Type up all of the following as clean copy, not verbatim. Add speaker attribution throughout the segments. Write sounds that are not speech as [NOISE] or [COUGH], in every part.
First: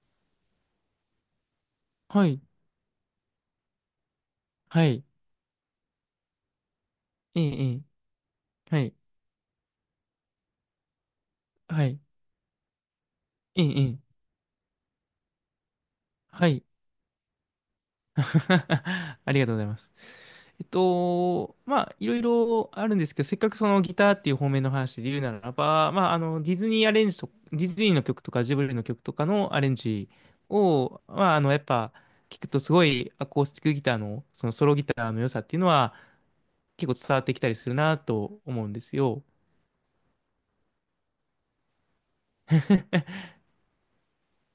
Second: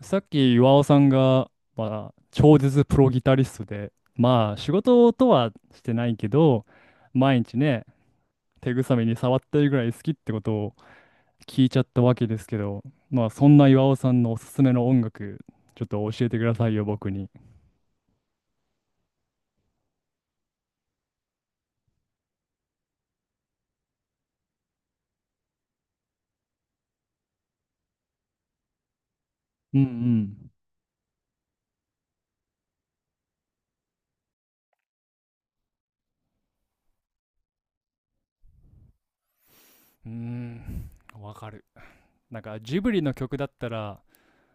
Speaker 1: さっき岩尾さんが、まあ、
Speaker 2: はい、
Speaker 1: 超絶プロギタリストで、まあ仕
Speaker 2: はい、
Speaker 1: 事とはしてないけど、毎
Speaker 2: ええ、
Speaker 1: 日
Speaker 2: え
Speaker 1: ね、
Speaker 2: え
Speaker 1: 手
Speaker 2: は
Speaker 1: ぐさ
Speaker 2: い、
Speaker 1: みに触ってるぐらい好きってことを聞いちゃ
Speaker 2: は
Speaker 1: っ
Speaker 2: い、
Speaker 1: たわけですけど、まあそん
Speaker 2: え
Speaker 1: な岩尾
Speaker 2: え、え
Speaker 1: さ
Speaker 2: え
Speaker 1: んのおすすめの音楽、ちょっと教えてく
Speaker 2: は
Speaker 1: だ
Speaker 2: い。
Speaker 1: さいよ、僕に。
Speaker 2: [LAUGHS] ありがとうございます。まあ、いろいろあるんですけど、せっかくそのギターっていう方面の話で言うならば、まあ、あの、ディズニーアレンジと、ディズニーの曲とかジブリの曲とかのアレン
Speaker 1: う
Speaker 2: ジ
Speaker 1: ん
Speaker 2: を、まあ、あの、やっぱ、聞くとすごいアコースティックギターの、そのソロギターの良さっていうのは結構伝わってきたりするなと思うんですよ。
Speaker 1: うん。うーん、わかる。なんかジブリの
Speaker 2: [LAUGHS]
Speaker 1: 曲だったら、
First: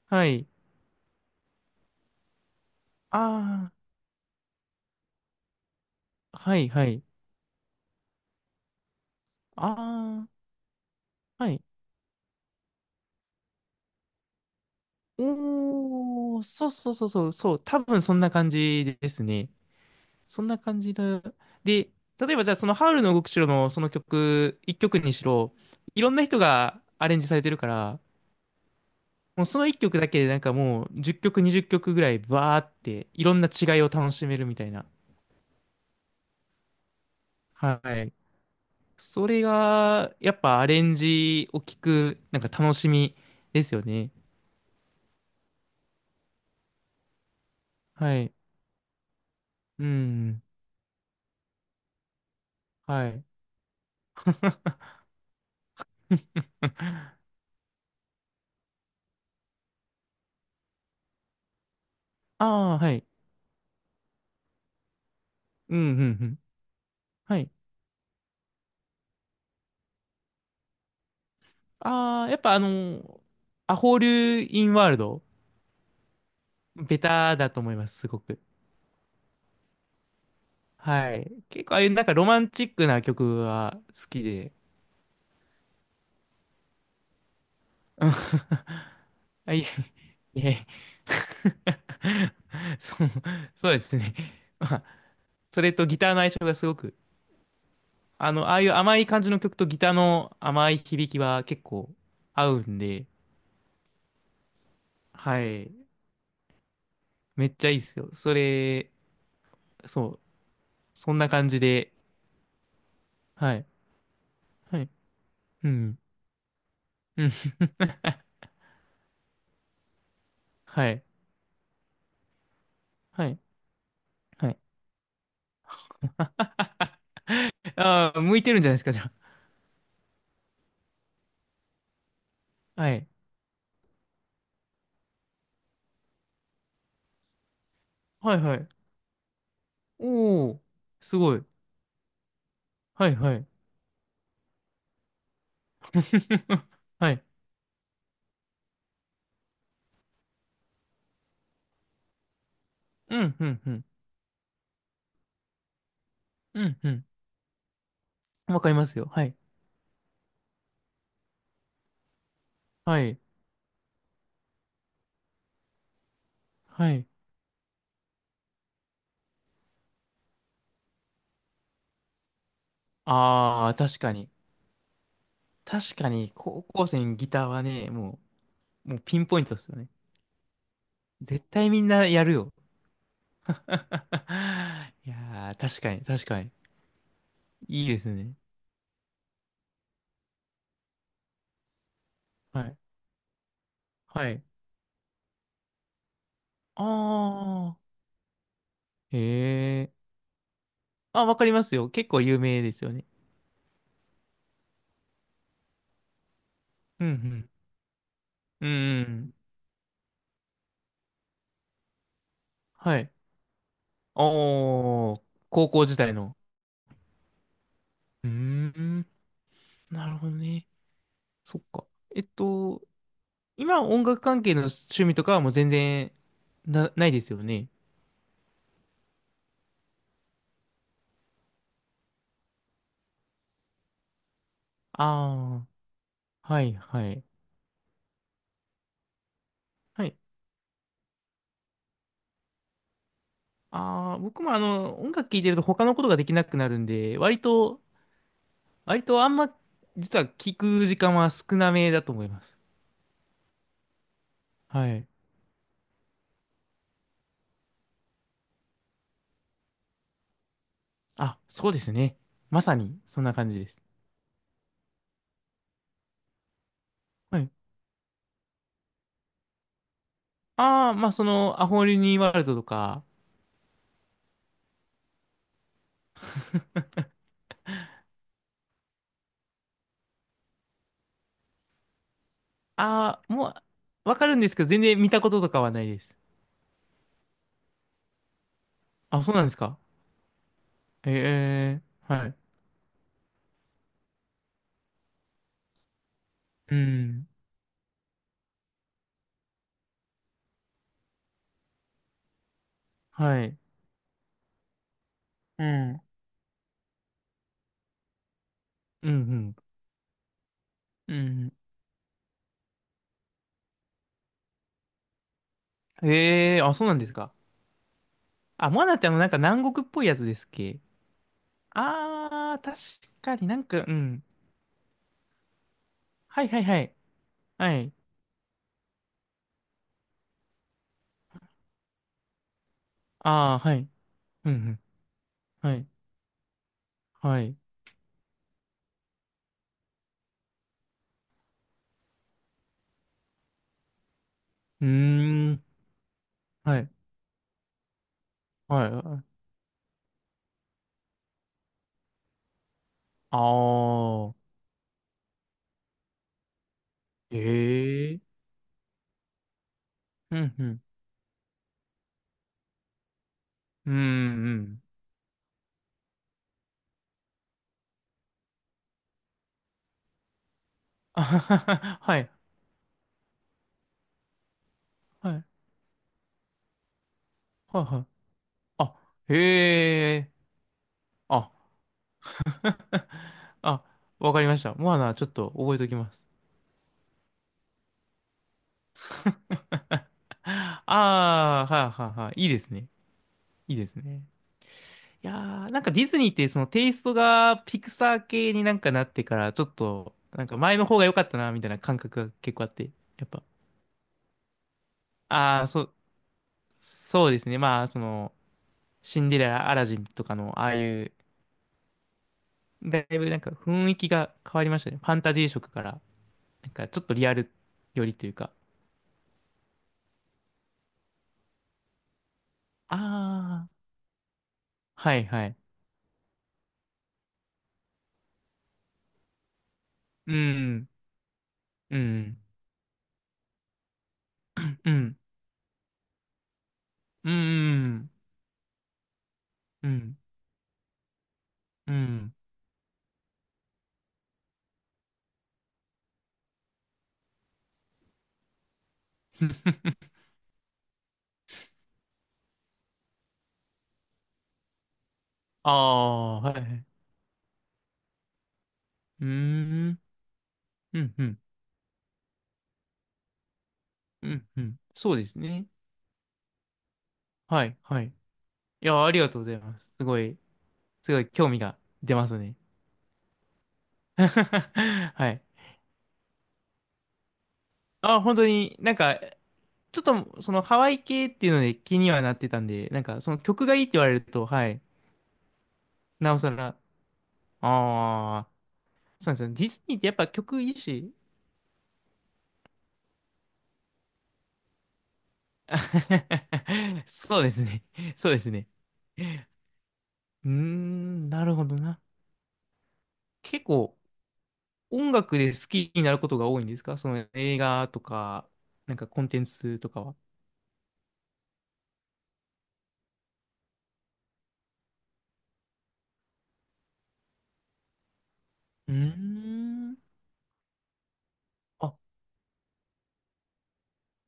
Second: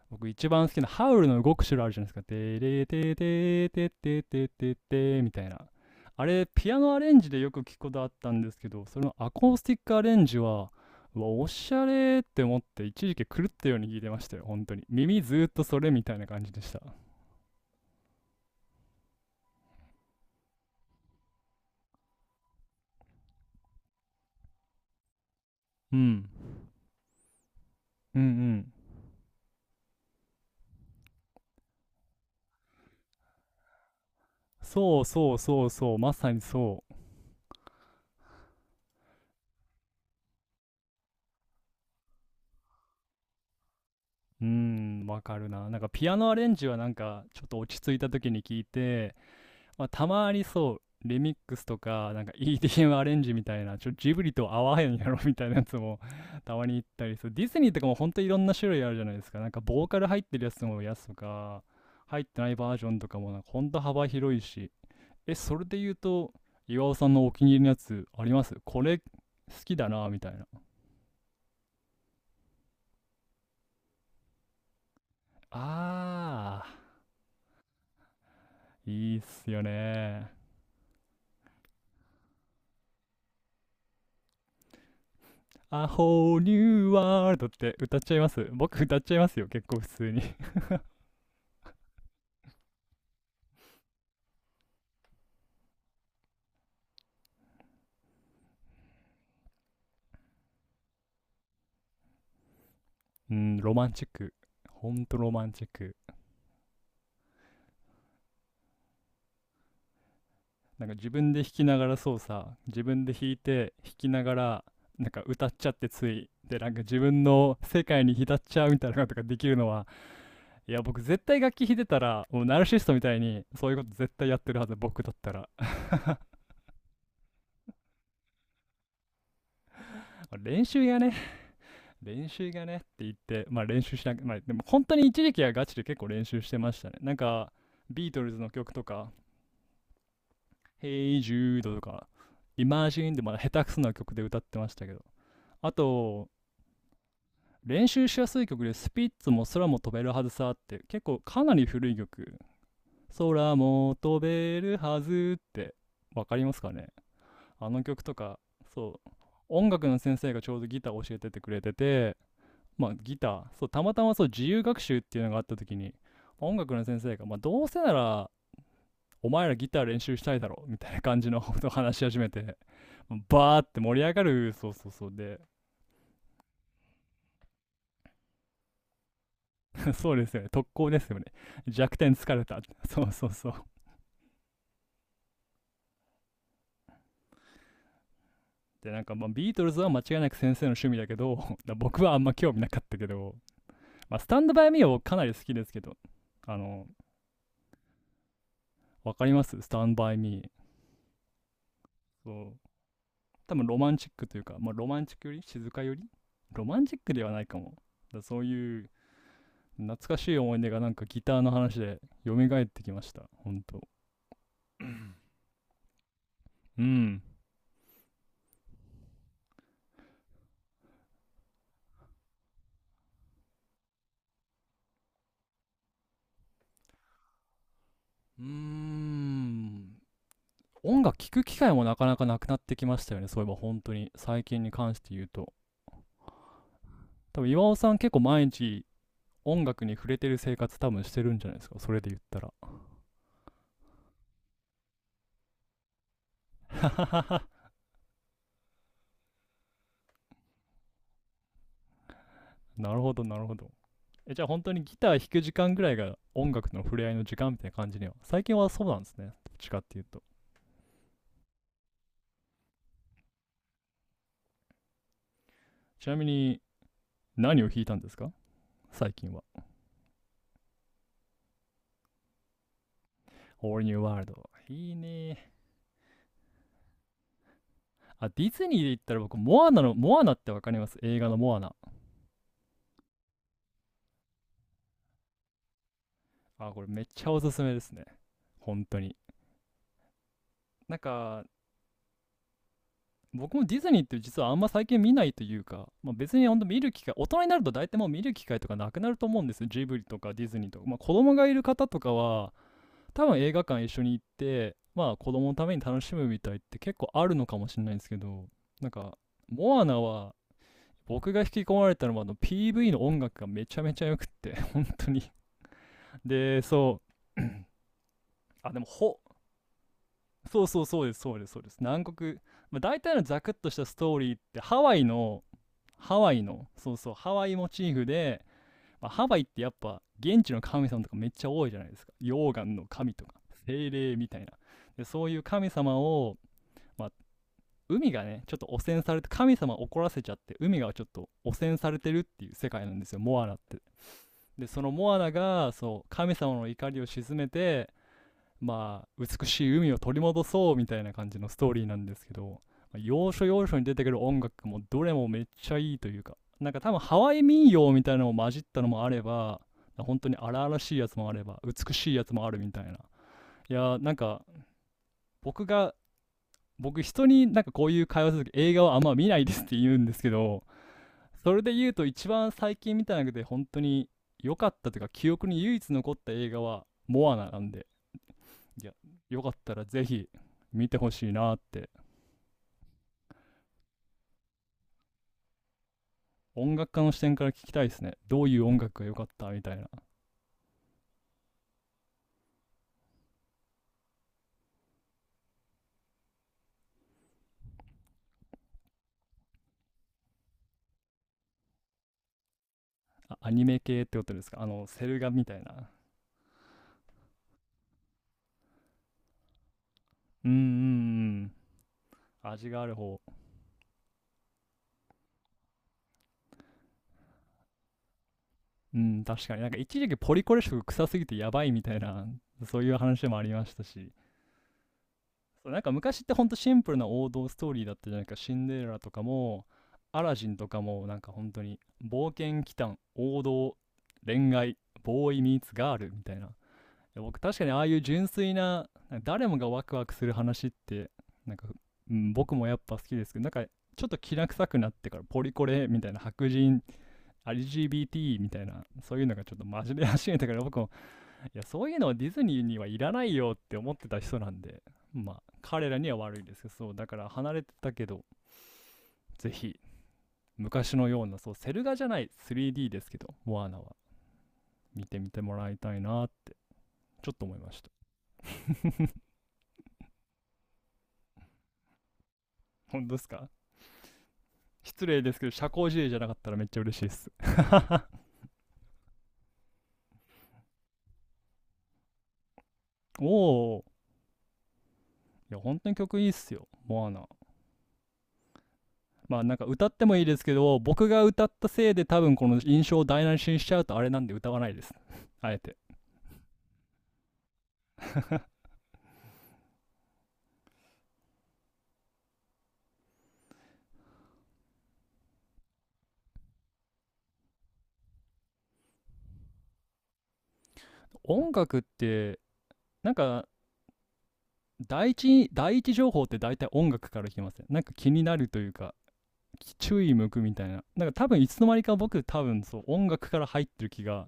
Speaker 2: は
Speaker 1: 僕
Speaker 2: い。
Speaker 1: 一番好きなハウルの動く城あるじゃないですか。てれてて
Speaker 2: あ
Speaker 1: てててててみたいな。あ
Speaker 2: あ、
Speaker 1: れ、
Speaker 2: はい、
Speaker 1: ピア
Speaker 2: は
Speaker 1: ノア
Speaker 2: い。
Speaker 1: レンジでよく聞くことあったんですけど、それのアコースティックアレン
Speaker 2: あ
Speaker 1: ジ
Speaker 2: あ。
Speaker 1: は、うわ、お
Speaker 2: はい。
Speaker 1: しゃれって思って、一時期狂ったように聞いてましたよ、本当に。耳ずーっとそれみたいな
Speaker 2: おー、
Speaker 1: 感じで
Speaker 2: そう
Speaker 1: した。
Speaker 2: そうそうそう、そう、多分そんな感じですね。そんな感じだ。で、例えばじゃあそのハウルの動く城のその曲、一曲にしろ、
Speaker 1: う
Speaker 2: いろんな
Speaker 1: ん。
Speaker 2: 人がアレンジされてるから、
Speaker 1: うんうん。
Speaker 2: もうその一曲だけでなんかもう10曲、20曲ぐらいバーっていろんな違いを楽しめるみたいな。
Speaker 1: そうそうそうそう、まさにそう。
Speaker 2: はい。それが、やっぱアレンジを聞く、なんか楽しみですよね。
Speaker 1: うーん、わかるな。なんかピアノアレンジはなんか、ちょっと落ち着いた
Speaker 2: は
Speaker 1: 時
Speaker 2: い。
Speaker 1: に聞いて、
Speaker 2: う
Speaker 1: まあ、たま
Speaker 2: ん。
Speaker 1: にそう、リミックスとか、なんか EDM ア
Speaker 2: は
Speaker 1: レン
Speaker 2: い。
Speaker 1: ジみたいな、ちょ、ジブリと合わへんやろみたいなやつもたまに行ったり
Speaker 2: あ
Speaker 1: する。ディズニーとかも本当いろんな種類あるじゃないですか。なんかボーカル入ってるやつとか、入ってないバー
Speaker 2: あ、
Speaker 1: ジョ
Speaker 2: は
Speaker 1: ン
Speaker 2: い。
Speaker 1: とかもなんか本当幅広いし。え、それ
Speaker 2: う
Speaker 1: で
Speaker 2: ん、
Speaker 1: 言う
Speaker 2: うん、う
Speaker 1: と、
Speaker 2: ん。
Speaker 1: 岩尾さんのお
Speaker 2: は
Speaker 1: 気に
Speaker 2: い。
Speaker 1: 入りのやつありますこれ好きだなみたいな。
Speaker 2: ああ、やっぱあの、アホールインワールド、
Speaker 1: あ
Speaker 2: ベタだと思います、すごく。
Speaker 1: ー、いいっすよね。
Speaker 2: はい。結構ああいうなんかロマンチックな曲は好きで。
Speaker 1: A whole new world って歌っちゃいます僕歌っちゃいますよ、
Speaker 2: あ、い
Speaker 1: 結構普通に。
Speaker 2: え、いえ。[LAUGHS] そう、そうですね。まあ、それとギターの相性がすごく、あの、ああいう甘い感じの曲とギターの甘い響きは結構合うんで、
Speaker 1: うん、ロマンチック。ほんとロ
Speaker 2: は
Speaker 1: マンチッ
Speaker 2: い。
Speaker 1: ク。
Speaker 2: めっちゃいいですよ。それ、そう、
Speaker 1: なんか
Speaker 2: そんな感じで、
Speaker 1: 自分で弾い
Speaker 2: はい。
Speaker 1: て弾きながら、
Speaker 2: はい。
Speaker 1: なんか歌っち
Speaker 2: う
Speaker 1: ゃって
Speaker 2: ん。
Speaker 1: つい。で、なんか自分
Speaker 2: うん。
Speaker 1: の世
Speaker 2: [LAUGHS]
Speaker 1: 界に浸っちゃうみたいなことができるのは、いや、
Speaker 2: は
Speaker 1: 僕
Speaker 2: い。
Speaker 1: 絶対楽器弾いてたら、もうナルシストみたい
Speaker 2: はい。
Speaker 1: にそういうこと絶対やっ
Speaker 2: は
Speaker 1: て
Speaker 2: い。
Speaker 1: るはず、僕だったら。[LAUGHS]
Speaker 2: ああ、向いてるんじゃないですか、じゃ
Speaker 1: 練習がね、練習がねっ
Speaker 2: あ。
Speaker 1: て
Speaker 2: はい。
Speaker 1: 言って、まあ練習しなく、まあでも本当に一時期はガチで結構練習してましたね。なんか、ビートル
Speaker 2: は
Speaker 1: ズ
Speaker 2: い
Speaker 1: の
Speaker 2: はい。
Speaker 1: 曲とか、
Speaker 2: おお、す
Speaker 1: Hey
Speaker 2: ごい。
Speaker 1: Jude とか
Speaker 2: は
Speaker 1: Imagine
Speaker 2: い
Speaker 1: でま
Speaker 2: は
Speaker 1: だ
Speaker 2: い。
Speaker 1: 下手くそな曲で歌ってましたけど、あと
Speaker 2: [LAUGHS] はい。
Speaker 1: 練習しやすい曲でスピッツも空も飛べるはずさって、結構かなり古い曲、
Speaker 2: うん、う
Speaker 1: 空
Speaker 2: ん、うん。
Speaker 1: も飛べるはずってわかります
Speaker 2: う
Speaker 1: か
Speaker 2: ん、
Speaker 1: ね。
Speaker 2: うん。
Speaker 1: あの曲とか。
Speaker 2: わかります
Speaker 1: そ
Speaker 2: よ。
Speaker 1: う、
Speaker 2: はい。
Speaker 1: 音楽の先生がちょうどギターを教えててくれてて、まあ
Speaker 2: は
Speaker 1: ギ
Speaker 2: い。
Speaker 1: ター、そうたまたまそう自由学習っていうのがあった時に、音楽の
Speaker 2: は
Speaker 1: 先
Speaker 2: い。
Speaker 1: 生が、まあ、どうせならお前らギター練習したいだろみたいな感じのことを話し始めて、バー
Speaker 2: あ
Speaker 1: っ
Speaker 2: あ、
Speaker 1: て
Speaker 2: 確
Speaker 1: 盛り
Speaker 2: か
Speaker 1: 上が
Speaker 2: に。
Speaker 1: る、そうそうそうで、
Speaker 2: 確かに、高校生にギターはね、もうピンポイントですよね。
Speaker 1: [LAUGHS] そうですよね、特攻ですよね。
Speaker 2: 絶対みん
Speaker 1: 弱
Speaker 2: な
Speaker 1: 点
Speaker 2: やる
Speaker 1: 疲れ
Speaker 2: よ。
Speaker 1: た。[LAUGHS] そうそうそう。
Speaker 2: [LAUGHS] いやー、確かに、確かに。いいですね。
Speaker 1: で、なんかまあビートルズは間違いなく先生の趣味だけど、[LAUGHS] 僕はあんま興味
Speaker 2: は
Speaker 1: な
Speaker 2: い。
Speaker 1: かったけど、まあ、ス
Speaker 2: は
Speaker 1: タ
Speaker 2: い。
Speaker 1: ンドバイミーはかなり好きですけど、あの、
Speaker 2: ああ、
Speaker 1: わ
Speaker 2: へ
Speaker 1: かりますスタ
Speaker 2: え。
Speaker 1: ンドバイミー。
Speaker 2: あ、わかりますよ。結構
Speaker 1: そ
Speaker 2: 有
Speaker 1: う。
Speaker 2: 名ですよね。
Speaker 1: 多分ロマンチックというか、まあ、ロマンチックより静かより、ロマンチッ
Speaker 2: うん、う
Speaker 1: クではない
Speaker 2: ん。
Speaker 1: かも。だそう
Speaker 2: う
Speaker 1: いう
Speaker 2: ん。
Speaker 1: 懐かしい思い出がなんかギターの話で蘇ってき
Speaker 2: は
Speaker 1: ま
Speaker 2: い。
Speaker 1: した。本当。
Speaker 2: おー、高校時代の。
Speaker 1: うん。
Speaker 2: うーん。なるほどね。そっか。えっと、今音楽関係の趣味とかはもう全然な、ないですよね。
Speaker 1: うーん、音楽聴く機会もなかなかなくなってきましたよね、そういえば本当に最近に関し
Speaker 2: あ
Speaker 1: て言うと。
Speaker 2: あ、はいはい。
Speaker 1: 多分岩尾さん結構毎日音楽に
Speaker 2: は
Speaker 1: 触
Speaker 2: い。
Speaker 1: れてる生活多分してるんじゃないですかそれで言ったら。
Speaker 2: ああ、僕もあの、音楽聴いてると他のことができなくなるんで、割
Speaker 1: [LAUGHS]
Speaker 2: と、割とあんま、実は聴く時間は少なめだと思います。
Speaker 1: なるほどなるほど。え、じゃあ本当に
Speaker 2: は
Speaker 1: ギ
Speaker 2: い。
Speaker 1: ター弾く時間ぐらいが音楽との触れ合いの時間みたいな感じには最近はそうなんですね、どっちかっていうと。
Speaker 2: あ、そうですね。まさに、そんな感じです。
Speaker 1: ちなみに
Speaker 2: はい。
Speaker 1: 何を弾いたんですか、最近は。
Speaker 2: ああ、まあ、その、アホリニーワールドとか、
Speaker 1: All New World、 いいね。あ、ディズニーで言ったら僕モアナの、モアナってわかります、映画のモアナ。
Speaker 2: ああ、もう、わかるんですけど、全然見たこととかはないです。
Speaker 1: あ、これめっちゃおすすめですね、本当に
Speaker 2: あ、そうなんですか。
Speaker 1: なん
Speaker 2: え
Speaker 1: か。
Speaker 2: えはい。
Speaker 1: 僕もディズニーって実はあんま最近見ないというか、まあ、別に本当
Speaker 2: う
Speaker 1: 見る機会、大
Speaker 2: ん。
Speaker 1: 人になると大体もう見る機会とかなくなると思うんですよ、ジブリとかディズニーとか。まあ、子供がいる方とかは多
Speaker 2: は
Speaker 1: 分映
Speaker 2: い。
Speaker 1: 画館一緒に行ってまあ子供の
Speaker 2: う
Speaker 1: ために
Speaker 2: ん。
Speaker 1: 楽しむみたいって結構あるのかもしれないんですけど、なん
Speaker 2: うん、う
Speaker 1: か
Speaker 2: ん。
Speaker 1: モアナは、
Speaker 2: う
Speaker 1: 僕が引
Speaker 2: ん。
Speaker 1: き込まれたのはあの PV の音楽がめちゃめちゃ良くって。 [LAUGHS] 本当に。 [LAUGHS]
Speaker 2: え
Speaker 1: で
Speaker 2: え、あ、そうなん
Speaker 1: そ
Speaker 2: ですか。
Speaker 1: う [CLEARS THROAT] [LAUGHS] あ
Speaker 2: あ、
Speaker 1: で
Speaker 2: モ
Speaker 1: も
Speaker 2: アナってあ
Speaker 1: ほ、
Speaker 2: の、なんか南国っぽいやつですっ
Speaker 1: そう
Speaker 2: け？
Speaker 1: そう、そうです、そうです、そうです南国、
Speaker 2: ああー、
Speaker 1: まあ、大体の
Speaker 2: 確か
Speaker 1: ザ
Speaker 2: に
Speaker 1: クッ
Speaker 2: なん
Speaker 1: とした
Speaker 2: か、う
Speaker 1: ストー
Speaker 2: ん。
Speaker 1: リーってハワイの、
Speaker 2: はいはいはい。
Speaker 1: ハワイモ
Speaker 2: は
Speaker 1: チ
Speaker 2: い。
Speaker 1: ーフで、まあ、ハワイってやっぱ現地の神様とかめっちゃ多いじゃないですか、溶岩の神とか
Speaker 2: ああ、はい。
Speaker 1: 精霊みたいな。
Speaker 2: うん、うん。
Speaker 1: でそういう神
Speaker 2: はい。
Speaker 1: 様を、まあ、
Speaker 2: はい。
Speaker 1: 海がねちょっと汚染されて神様を怒らせちゃって、海がちょっと汚染されてるっていう世界なんですよ、モアナって。でそ
Speaker 2: う
Speaker 1: のモアナ
Speaker 2: ーん。
Speaker 1: がそう神様の
Speaker 2: はい。
Speaker 1: 怒りを鎮めて、
Speaker 2: は
Speaker 1: まあ、
Speaker 2: い。
Speaker 1: 美しい海を取り戻そうみたいな感じのストーリーなんですけど、要
Speaker 2: あ
Speaker 1: 所要所に出てくる
Speaker 2: あ、
Speaker 1: 音楽もどれもめっちゃいいというか、なんか多分ハワイ民謡みたいな
Speaker 2: え
Speaker 1: の
Speaker 2: え。
Speaker 1: も混じったのもあれば、本当
Speaker 2: う
Speaker 1: に
Speaker 2: ん、
Speaker 1: 荒
Speaker 2: う
Speaker 1: 々
Speaker 2: ん。
Speaker 1: しいやつもあれば、美しいやつもあるみたいな。いや
Speaker 2: うん、
Speaker 1: ー、なんか
Speaker 2: うん。
Speaker 1: 僕が、僕人になんかこういう会話するとき映画はあんま見ないですって言うんですけど、
Speaker 2: [LAUGHS] あは
Speaker 1: そ
Speaker 2: は
Speaker 1: れで言う
Speaker 2: は、
Speaker 1: と
Speaker 2: は
Speaker 1: 一
Speaker 2: い。
Speaker 1: 番最近見た中で本当に良かったというか記憶に唯一残った映画はモアナなん
Speaker 2: はい
Speaker 1: で、
Speaker 2: はい。
Speaker 1: いや、
Speaker 2: あ、
Speaker 1: よかったらぜ
Speaker 2: へ
Speaker 1: ひ
Speaker 2: え。
Speaker 1: 見てほしい
Speaker 2: あ、
Speaker 1: なって。
Speaker 2: [LAUGHS] あ、わかりました。モアナ、ちょっと覚えておきます。
Speaker 1: 音楽家の視点から聞きたいですね。どういう音楽が良かったみたいな。
Speaker 2: [LAUGHS] ああ、はいはいはい。いいですね。いいですね。いやー、なんかディズニーってそのテイストがピクサー系になんかなってから、ちょっと、なんか前の方が良かったな、みたいな感覚が結構あって、やっ
Speaker 1: あ、
Speaker 2: ぱ。
Speaker 1: アニメ系ってことですか、あの、セル画みたい
Speaker 2: ああ、そ
Speaker 1: な。
Speaker 2: う、そうですね。まあ、その、シンデレラ、アラジンとか
Speaker 1: うんうん
Speaker 2: の、
Speaker 1: う
Speaker 2: ああいう、
Speaker 1: ん。味がある
Speaker 2: だ
Speaker 1: 方。
Speaker 2: いぶなんか雰囲気が変わりましたね。ファンタジー色から。なんかちょっとリアルよりというか。
Speaker 1: うん、確かに。なんか一時期ポリコレ色臭すぎてやばいみたいな、そういう話もありま
Speaker 2: ああ、
Speaker 1: したし。
Speaker 2: はいはい。
Speaker 1: そう、なんか昔ってほんとシンプルな王道ストーリーだったじゃないか。シンデレラとかも、ア
Speaker 2: う
Speaker 1: ラジンとか
Speaker 2: ん、
Speaker 1: も、なんか本当に、
Speaker 2: う
Speaker 1: 冒
Speaker 2: ん、
Speaker 1: 険祈祷、王道、恋愛、
Speaker 2: うん、
Speaker 1: ボーイミーツガールみたいな。
Speaker 2: う
Speaker 1: 僕確かにああいう
Speaker 2: ん、
Speaker 1: 純粋な誰もがワ
Speaker 2: う
Speaker 1: クワク
Speaker 2: ん、
Speaker 1: する話って、なんか、
Speaker 2: う
Speaker 1: うん、
Speaker 2: ん。
Speaker 1: 僕もやっぱ好きですけど、なんかちょっときな臭くなってからポリコレみたいな、白人 LGBT みたいな、そういうのがちょっとマジで始めたから、僕もいやそういうのはディズニーにはいらないよって思ってた人なんで、まあ
Speaker 2: あ
Speaker 1: 彼らには悪
Speaker 2: あ、
Speaker 1: いで
Speaker 2: は
Speaker 1: す
Speaker 2: い
Speaker 1: け
Speaker 2: は
Speaker 1: ど、
Speaker 2: い。
Speaker 1: そうだから離れてたけど、
Speaker 2: うー
Speaker 1: ぜひ
Speaker 2: ん、
Speaker 1: 昔
Speaker 2: う
Speaker 1: の
Speaker 2: ん、
Speaker 1: よ
Speaker 2: う
Speaker 1: うな
Speaker 2: ん、
Speaker 1: そうセル画じゃない 3D ですけどモアナは
Speaker 2: うん、うん。
Speaker 1: 見
Speaker 2: そう
Speaker 1: て
Speaker 2: で
Speaker 1: み
Speaker 2: す
Speaker 1: ても
Speaker 2: ね。
Speaker 1: らいたいなちょっと思い
Speaker 2: は
Speaker 1: ま
Speaker 2: い、
Speaker 1: した。
Speaker 2: はい。いや、ありがとうございます。すごい興味が出ますね。
Speaker 1: [LAUGHS] 本当ですか。失
Speaker 2: [LAUGHS]
Speaker 1: 礼
Speaker 2: は
Speaker 1: です
Speaker 2: い。
Speaker 1: けど社交辞令じゃなかったらめっちゃ嬉しいです。 [LAUGHS]
Speaker 2: あ、本当になんか、ちょっとそのハワイ系っていうので気にはなってたんで、なんか
Speaker 1: お
Speaker 2: その曲がいい
Speaker 1: お、
Speaker 2: って言われると、はい、
Speaker 1: いや本当に曲いいっ
Speaker 2: なおさ
Speaker 1: す
Speaker 2: ら、
Speaker 1: よ
Speaker 2: あ
Speaker 1: モアナ。
Speaker 2: あ、そうで
Speaker 1: まあ
Speaker 2: すね。
Speaker 1: なんか
Speaker 2: ディズ
Speaker 1: 歌っ
Speaker 2: ニーっ
Speaker 1: て
Speaker 2: てやっ
Speaker 1: もいい
Speaker 2: ぱ
Speaker 1: ですけ
Speaker 2: 曲いい
Speaker 1: ど、僕
Speaker 2: し。
Speaker 1: が歌ったせいで多分この印象を台無しにしちゃうとあれなんで歌わないです。 [LAUGHS] あえて。
Speaker 2: [LAUGHS] そうですね。そうですね。うーん、なるほどな。結構音楽で好きになることが多いんですか、その映画とか、なんかコンテンツとかは。
Speaker 1: 音楽って、なんか第一情報って大体音楽から来ません、なんか気になるという
Speaker 2: う
Speaker 1: か、
Speaker 2: ーん。
Speaker 1: 注意向くみたいな。なんか多分いつの間に
Speaker 2: あ、
Speaker 1: か僕多分そう音楽から入ってる気が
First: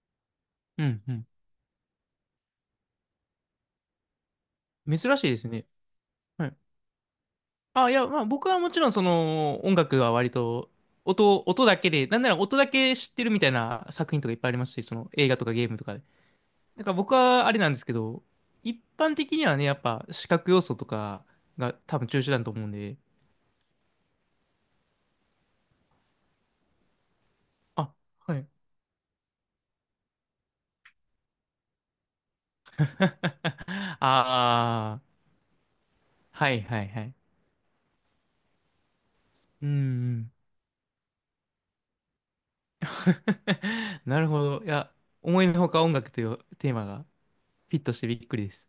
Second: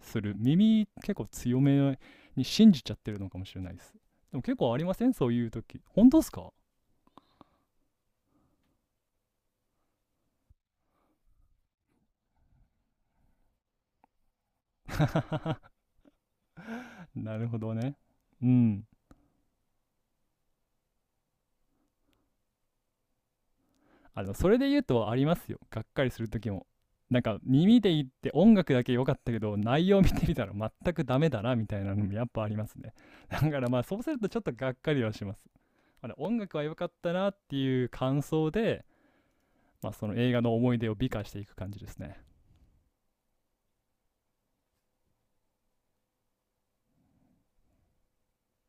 Speaker 1: する、
Speaker 2: う
Speaker 1: 耳
Speaker 2: んう
Speaker 1: 結構
Speaker 2: ん。
Speaker 1: 強めに信じちゃってるのかもしれないです。でも結構ありません、
Speaker 2: 珍し
Speaker 1: そ
Speaker 2: い
Speaker 1: う
Speaker 2: で
Speaker 1: い
Speaker 2: す
Speaker 1: う
Speaker 2: ね。
Speaker 1: 時、本当です
Speaker 2: は
Speaker 1: か。
Speaker 2: い。あ、いや、まあ僕はもちろんその音楽は割と音だけで、なんなら音だけ知ってるみたいな作品とかいっぱいありますし、その映画とかゲ
Speaker 1: [LAUGHS]
Speaker 2: ームとかで。だから僕
Speaker 1: な
Speaker 2: は
Speaker 1: る
Speaker 2: あ
Speaker 1: ほ
Speaker 2: れなん
Speaker 1: ど
Speaker 2: ですけ
Speaker 1: ね。
Speaker 2: ど、
Speaker 1: う
Speaker 2: 一
Speaker 1: ん、
Speaker 2: 般的にはね、やっぱ視覚要素とかが多分中心だと思うんで、
Speaker 1: あのそれで言うとありますよ、がっかりする時も。なんか耳で
Speaker 2: あ、
Speaker 1: 言って
Speaker 2: はい。
Speaker 1: 音楽だけ良かったけど内容見てみたら全くダメだなみたいなのもやっぱありますね。だ
Speaker 2: [LAUGHS]
Speaker 1: からまあそ
Speaker 2: あ
Speaker 1: うするとちょっとがっか
Speaker 2: あ、
Speaker 1: りはします、あの音
Speaker 2: は
Speaker 1: 楽
Speaker 2: い
Speaker 1: は良
Speaker 2: は
Speaker 1: か
Speaker 2: い
Speaker 1: っ
Speaker 2: は
Speaker 1: た
Speaker 2: い。
Speaker 1: なっていう感想で。
Speaker 2: うん
Speaker 1: まあ、そ
Speaker 2: う
Speaker 1: の映
Speaker 2: ん。
Speaker 1: 画の思い出を美化していく感じですね。
Speaker 2: [LAUGHS] なるほど。いや、思いのほか音楽というテーマがフィットしてびっくりです。